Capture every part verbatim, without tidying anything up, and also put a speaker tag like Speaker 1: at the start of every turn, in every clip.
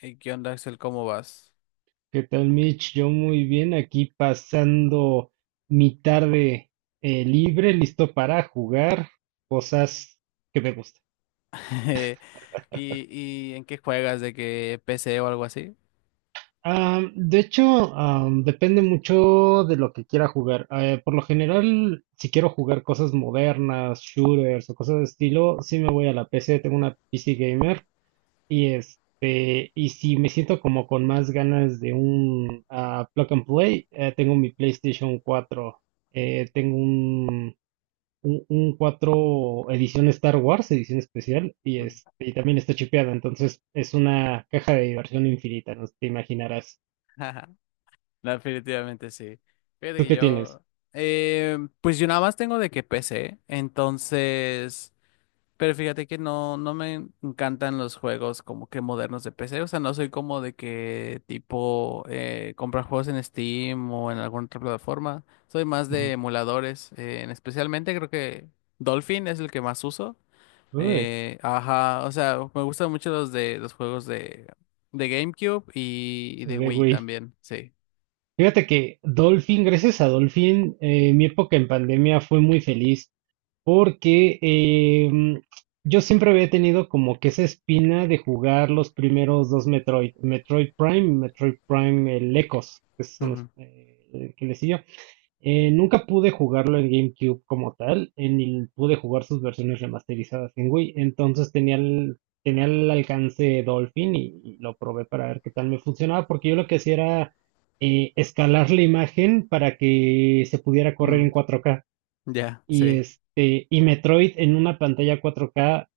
Speaker 1: Hey, ¿qué onda, Axel? ¿Cómo vas?
Speaker 2: ¿Qué tal, Mitch? Yo muy bien, aquí pasando mi tarde eh, libre, listo para jugar cosas que me gustan.
Speaker 1: ¿Y, y en qué juegas? ¿De qué p c o algo así?
Speaker 2: Am, de hecho, am, depende mucho de lo que quiera jugar. Eh, por lo general, si quiero jugar cosas modernas, shooters o cosas de estilo, sí me voy a la P C, tengo una P C gamer y este, y si me siento como con más ganas de un ah, plug and play, eh, tengo mi PlayStation cuatro.
Speaker 1: Mm,
Speaker 2: Eh, tengo un un, un cuatro edición Star Wars, edición especial, y,
Speaker 1: mm.
Speaker 2: este, y también está chipeada, entonces es una caja de diversión infinita, no te imaginarás.
Speaker 1: No, definitivamente sí. Fíjate
Speaker 2: ¿Tú
Speaker 1: que
Speaker 2: qué tienes?
Speaker 1: yo, eh, pues yo nada más tengo de que p c, entonces, pero fíjate que no, no me encantan los juegos como que modernos de p c, o sea, no soy como de que tipo eh, comprar juegos en Steam o en alguna otra plataforma, soy más de
Speaker 2: Ujú.
Speaker 1: emuladores, eh, especialmente creo que Dolphin es el que más uso.
Speaker 2: Uy,
Speaker 1: Eh, ajá, o sea, me gustan mucho los de los juegos de, de GameCube y, y de
Speaker 2: de
Speaker 1: Wii
Speaker 2: Wii.
Speaker 1: también, sí.
Speaker 2: Fíjate que Dolphin, gracias a Dolphin, eh, mi época en pandemia fue muy feliz porque em, yo siempre había tenido como que esa espina de jugar los primeros dos Metroid, Metroid Prime y Metroid Prime el Echoes, que son los
Speaker 1: Ujú,
Speaker 2: eh, que le siguió. Eh, nunca pude jugarlo en GameCube como tal, eh, ni pude jugar sus versiones remasterizadas en Wii. Entonces tenía el, tenía el alcance Dolphin y, y lo probé para ver qué tal me funcionaba, porque yo lo que hacía era eh, escalar la imagen para que se pudiera correr en
Speaker 1: mm,
Speaker 2: cuatro K.
Speaker 1: ya,
Speaker 2: Y
Speaker 1: sí.
Speaker 2: este, y Metroid en una pantalla cuatro K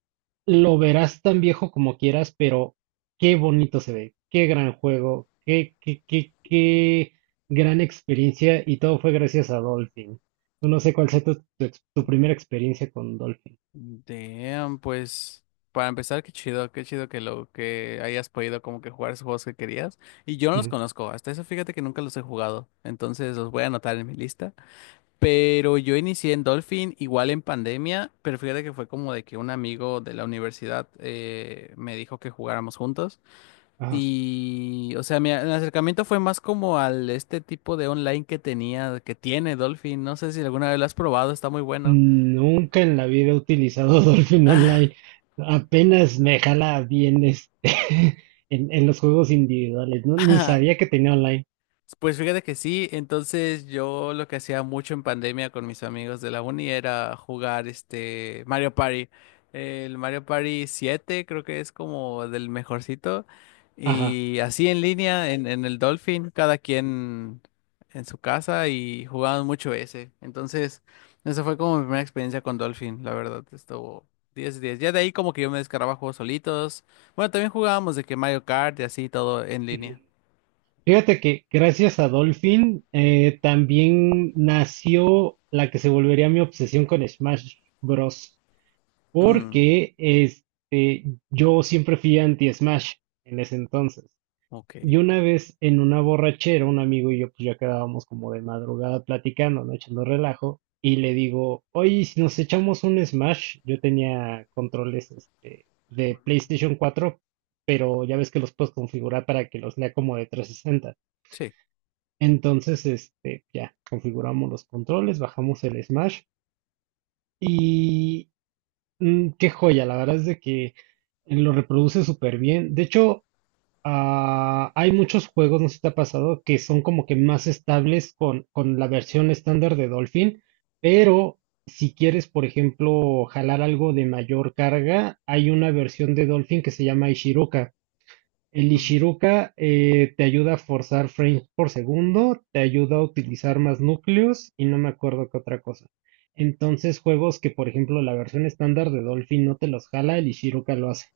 Speaker 2: lo verás tan viejo como quieras, pero qué bonito se ve, qué gran juego, qué, qué, qué, qué gran experiencia y todo fue gracias a Dolphin. No sé cuál sea tu, tu ex- tu primera experiencia con Dolphin.
Speaker 1: Damn, pues para empezar, qué chido, qué chido que lo que hayas podido como que jugar esos juegos que querías. Y yo no los
Speaker 2: Ujú,
Speaker 1: conozco, hasta eso fíjate que nunca los he jugado, entonces los voy a anotar en mi lista. Pero yo inicié en Dolphin igual en pandemia, pero fíjate que fue como de que un amigo de la universidad eh, me dijo que jugáramos juntos.
Speaker 2: ajá.
Speaker 1: Y, o sea, mi a- acercamiento fue más como al este tipo de online que tenía, que tiene Dolphin. No sé si alguna vez lo has probado, está muy bueno.
Speaker 2: Nunca en la vida he utilizado Dolphin Online. Apenas me jala bien este en, en los juegos individuales, ¿no? Ni sabía que tenía online.
Speaker 1: Pues fíjate que sí, entonces yo lo que hacía mucho en pandemia con mis amigos de la uni era jugar este Mario Party. El Mario Party siete creo que es como del mejorcito.
Speaker 2: Ajá.
Speaker 1: Y así en línea, en, en, el Dolphin, cada quien en su casa y jugaban mucho ese. Entonces, esa fue como mi primera experiencia con Dolphin, la verdad, estuvo diez 10. Ya de ahí como que yo me descargaba juegos solitos. Bueno, también jugábamos de que Mario Kart y así todo en línea.
Speaker 2: Fíjate que gracias a Dolphin eh, también nació la que se volvería mi obsesión con Smash Bros.
Speaker 1: Mm,
Speaker 2: Porque este, yo siempre fui anti-Smash en ese entonces. Y
Speaker 1: ok.
Speaker 2: una vez en una borrachera, un amigo y yo pues ya quedábamos como de madrugada platicando, ¿no? Echando relajo. Y le digo, oye, ¿y si nos echamos un Smash? Yo tenía controles este, de PlayStation cuatro, pero ya ves que los puedes configurar para que los lea como de trescientos sesenta.
Speaker 1: Sí.
Speaker 2: Entonces, este, ya, configuramos los controles, bajamos el Smash y mm, qué joya, la verdad es de que lo reproduce súper bien. De hecho, ah, hay muchos juegos, no sé si te ha pasado, que son como que más estables con, con la versión estándar de Dolphin, pero si quieres, por ejemplo, jalar algo de mayor carga, hay una versión de Dolphin que se llama Ishiroka. El
Speaker 1: Ujú.
Speaker 2: Ishiruka eh, te ayuda a forzar frames por segundo, te ayuda a utilizar más núcleos y no me acuerdo qué otra cosa. Entonces, juegos que, por ejemplo, la versión estándar de Dolphin no te los jala, el Ishiruka lo hace.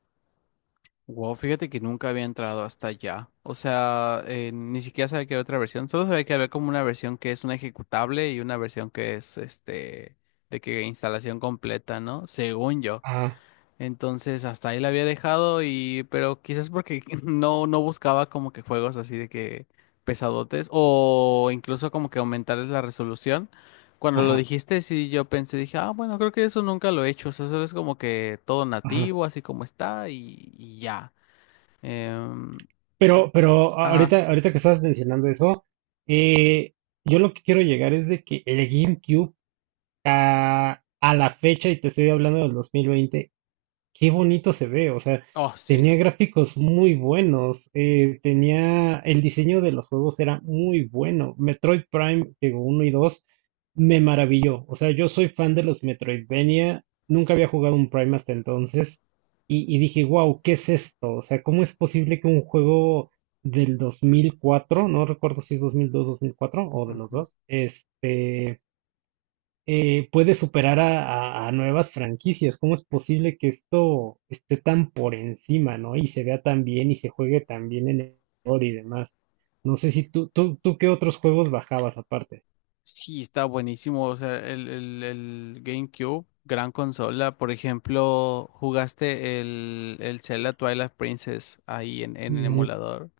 Speaker 1: Wow, fíjate que nunca había entrado hasta allá. O sea, eh, ni siquiera sabía que había otra versión. Solo sabía que había como una versión que es una ejecutable y una versión que es este de que instalación completa, ¿no? Según yo.
Speaker 2: Ajá,
Speaker 1: Entonces hasta ahí la había dejado, y pero quizás porque no no buscaba como que juegos así de que pesadotes o incluso como que aumentarles la resolución. Cuando lo
Speaker 2: ajá,
Speaker 1: dijiste, sí yo pensé, dije, ah, bueno, creo que eso nunca lo he hecho, o sea, eso es como que todo
Speaker 2: ajá.
Speaker 1: nativo, así como está y, y ya. Em, y-
Speaker 2: Pero, pero
Speaker 1: ajá.
Speaker 2: ahorita, ahorita que estabas mencionando eso, eh, yo lo que quiero llegar es de que el GameCube a, a la fecha, y te estoy hablando del dos mil veinte, qué bonito se ve, o sea,
Speaker 1: Oh, sí.
Speaker 2: tenía gráficos muy buenos, eh, tenía, el diseño de los juegos era muy bueno. Metroid Prime, digo, uno y dos, me maravilló. O sea, yo soy fan de los Metroidvania, nunca había jugado un Prime hasta entonces, y, y dije, wow, ¿qué es esto? O sea, ¿cómo es posible que un juego del dos mil cuatro, no recuerdo si es dos mil dos, dos mil mil cuatro o de los
Speaker 1: Ujú.
Speaker 2: dos, este eh, puede superar a, a- a nuevas franquicias? ¿Cómo es posible que esto esté tan por encima, ¿no? Y se vea tan bien y se juegue tan bien en el ordenador y demás. No sé si tú, tú, tú qué otros juegos bajabas aparte.
Speaker 1: Sí, está buenísimo. O sea, el, el, el GameCube, gran consola. Por ejemplo, ¿jugaste el, el Zelda Twilight Princess ahí en, en el
Speaker 2: Nun-
Speaker 1: emulador?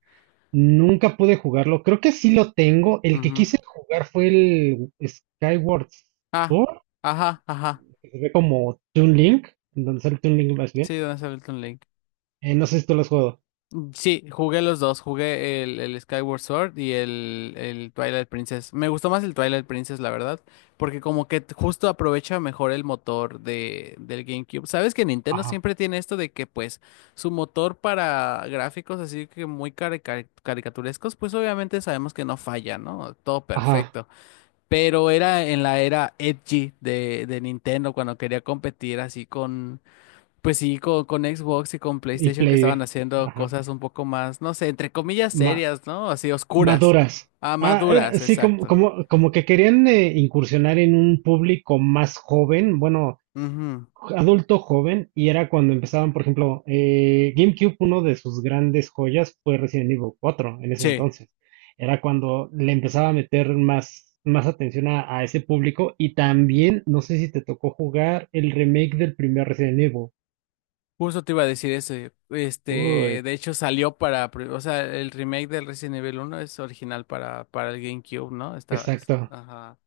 Speaker 2: nunca pude jugarlo. Creo que sí lo tengo. El que
Speaker 1: Ujú.
Speaker 2: quise jugar fue el Skyward
Speaker 1: Ah,
Speaker 2: Sword,
Speaker 1: ajá, ajá.
Speaker 2: que se ve como Toon Link, entonces el Toon Link más bien.
Speaker 1: Sí, donde sale el Toon Link.
Speaker 2: Eh, no sé si tú lo has jugado.
Speaker 1: Sí, jugué los dos, jugué el, el Skyward Sword y el, el Twilight Princess. Me gustó más el Twilight Princess, la verdad, porque como que t- justo aprovecha mejor el motor de, del GameCube. Sabes que Nintendo
Speaker 2: Ajá.
Speaker 1: siempre tiene esto de que pues su motor para gráficos así que muy cari- cari- caricaturescos, pues obviamente sabemos que no falla, ¿no? Todo
Speaker 2: Ajá.
Speaker 1: perfecto. Pero era en la era edgy de, de Nintendo cuando quería competir así pues sí, con, con, Xbox y con
Speaker 2: Y
Speaker 1: PlayStation que estaban
Speaker 2: Play.
Speaker 1: haciendo
Speaker 2: Ajá.
Speaker 1: cosas un poco más, no sé, entre comillas
Speaker 2: Ma-
Speaker 1: serias, ¿no? Así oscuras.
Speaker 2: Maduras.
Speaker 1: Ah,
Speaker 2: Ah, era-
Speaker 1: maduras,
Speaker 2: sí, como,
Speaker 1: exacto.
Speaker 2: como, como que querían eh, incursionar en un público más joven, bueno,
Speaker 1: Ujú.
Speaker 2: adulto joven, y era cuando empezaban, por ejemplo, eh, GameCube, uno de sus grandes joyas fue Resident Evil cuatro en ese
Speaker 1: Sí,
Speaker 2: entonces. Era cuando le empezaba a meter más, más atención a, a ese público, y también, no sé si te tocó jugar el remake del primer Resident Evil.
Speaker 1: justo te iba a decir eso. Este,
Speaker 2: Uy,
Speaker 1: de hecho salió para, pri- o sea, el remake del Resident Evil uno es original para, para el GameCube, ¿no? Estaba, es,
Speaker 2: exacto.
Speaker 1: ajá.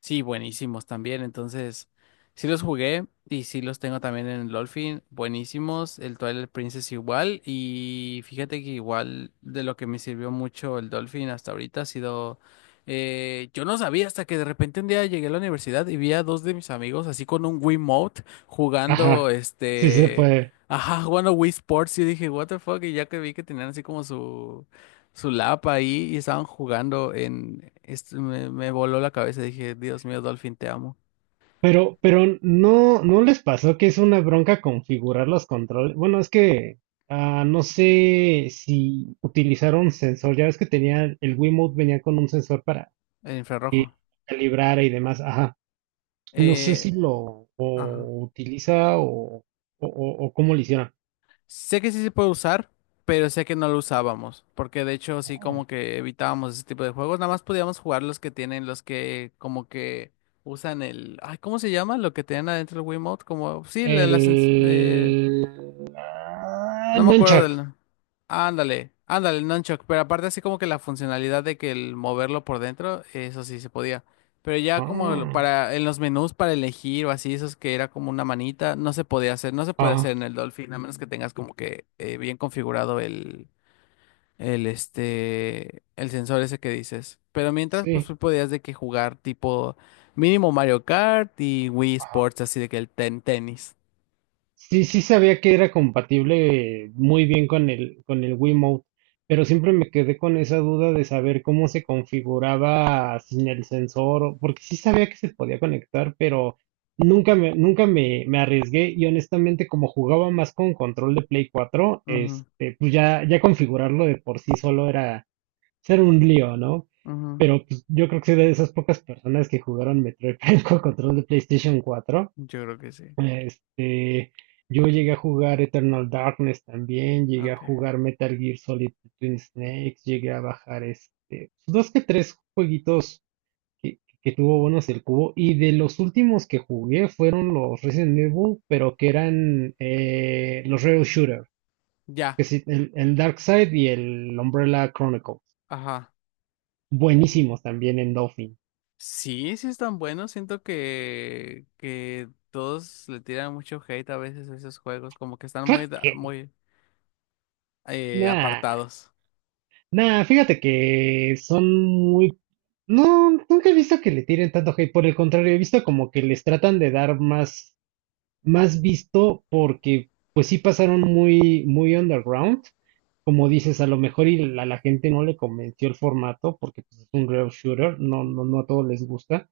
Speaker 1: Sí, buenísimos también. Entonces, sí los jugué y sí los tengo también en el Dolphin. Buenísimos. El Twilight Princess igual. Y fíjate que igual de lo que me sirvió mucho el Dolphin hasta ahorita ha sido... eh, yo no sabía hasta que de repente un día llegué a la universidad y vi a dos de mis amigos así con un Wiimote jugando
Speaker 2: Ajá, sí se
Speaker 1: este...
Speaker 2: puede.
Speaker 1: Ajá, jugando Wii Sports. Y dije, what the fuck. Y ya que vi que tenían así como su su lap ahí y estaban jugando en... Esto me, me voló la cabeza, dije, Dios mío, Dolphin, te amo.
Speaker 2: Pero, pero no, ¿no les pasó que es una bronca configurar los controles? Bueno, es que ah, no sé si utilizaron sensor. Ya ves que tenía el Wiimote venía con un sensor para
Speaker 1: El
Speaker 2: que
Speaker 1: infrarrojo.
Speaker 2: calibrara y demás. Ajá. No sé si
Speaker 1: Eh,
Speaker 2: lo
Speaker 1: ajá.
Speaker 2: o utiliza o, o, o- o cómo lo hicieron.
Speaker 1: Sé que sí se puede usar, pero sé que no lo usábamos, porque de hecho sí
Speaker 2: Ah,
Speaker 1: como que evitábamos ese tipo de juegos, nada más podíamos jugar los que tienen, los que como que usan el... Ay, ¿cómo se llama? Lo que tienen adentro el Wiimote, como... Sí, la, la sens- eh,
Speaker 2: el ah,
Speaker 1: no me acuerdo
Speaker 2: nunchuck.
Speaker 1: del... Ándale, ándale, el nunchuck, pero aparte así como que la funcionalidad de que el moverlo por dentro, eso sí se podía. Pero ya como el-
Speaker 2: Ah,
Speaker 1: para en los menús para elegir o así, esos que era como una manita, no se podía hacer, no se puede hacer
Speaker 2: ah,
Speaker 1: en el Dolphin, a menos que tengas como que eh, bien configurado el, el este, el sensor ese que dices. Pero mientras, pues
Speaker 2: sí.
Speaker 1: tú podías de que jugar tipo mínimo Mario Kart y Wii Sports, así de que el ten tenis.
Speaker 2: Sí, sí sabía que era compatible eh, muy bien con el, con el Wiimote, pero siempre me quedé con esa duda de saber cómo se configuraba sin el sensor, o- porque sí sabía que se podía conectar, pero nunca me, nunca me, me arriesgué y honestamente como jugaba más con control de Play cuatro,
Speaker 1: Ujú,
Speaker 2: este, pues ya, ya configurarlo de por sí solo era era un lío, ¿no?
Speaker 1: ujú,
Speaker 2: Pero pues, yo creo que soy de esas pocas personas que jugaron Metroid Prime con control de PlayStation cuatro.
Speaker 1: yo creo que sí.
Speaker 2: Este, yo llegué a jugar Eternal Darkness también, llegué a
Speaker 1: Ok.
Speaker 2: jugar Metal Gear Solid Twin Snakes, llegué a bajar este, dos que tres jueguitos que, que tuvo buenos el cubo. Y de los últimos que jugué fueron los Resident Evil, pero que eran eh, los Rail Shooter, que
Speaker 1: Ya,
Speaker 2: sí, el, el Darkseid y el Umbrella Chronicles.
Speaker 1: ajá. Oh.
Speaker 2: Buenísimos también en Dolphin.
Speaker 1: Sí, sí están buenos. Siento que, que, todos le tiran mucho hate a veces a esos juegos, como que están muy, da-
Speaker 2: Kraken.
Speaker 1: muy eh,
Speaker 2: Nah.
Speaker 1: apartados.
Speaker 2: Nah, fíjate que son muy... No, nunca he visto que le tiren tanto hate, por el contrario, he visto como que les tratan de dar más más visto porque pues sí pasaron muy, muy underground. Como dices, a lo mejor y la, la gente no le convenció el formato porque pues, es un real shooter, no, no, no a todos les gusta.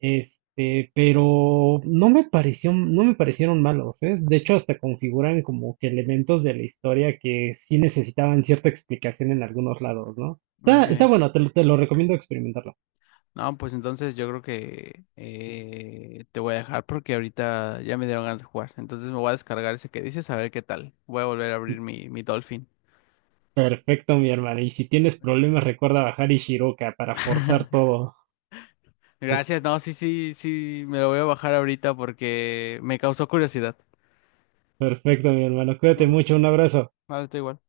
Speaker 2: Este, pero no me pareció, no me parecieron malos, ¿eh? De hecho, hasta configuran como que elementos de la historia que sí necesitaban cierta explicación en algunos lados, ¿no? Está, está
Speaker 1: Okay.
Speaker 2: bueno, te, lo- te lo recomiendo experimentarlo.
Speaker 1: No, pues entonces yo creo que eh, te voy a dejar porque ahorita ya me dieron ganas de jugar. Entonces me voy a descargar ese que dices a ver qué tal. Voy a volver a abrir mi, mi Dolphin.
Speaker 2: Perfecto, mi hermano. Y si tienes problemas, recuerda bajar Ishiroka para forzar todo.
Speaker 1: Gracias, no, sí, sí, sí, me lo voy a bajar ahorita porque me causó curiosidad.
Speaker 2: Perfecto, mi hermano. Cuídate
Speaker 1: Ujú.
Speaker 2: mucho. Un abrazo.
Speaker 1: Vale, está igual.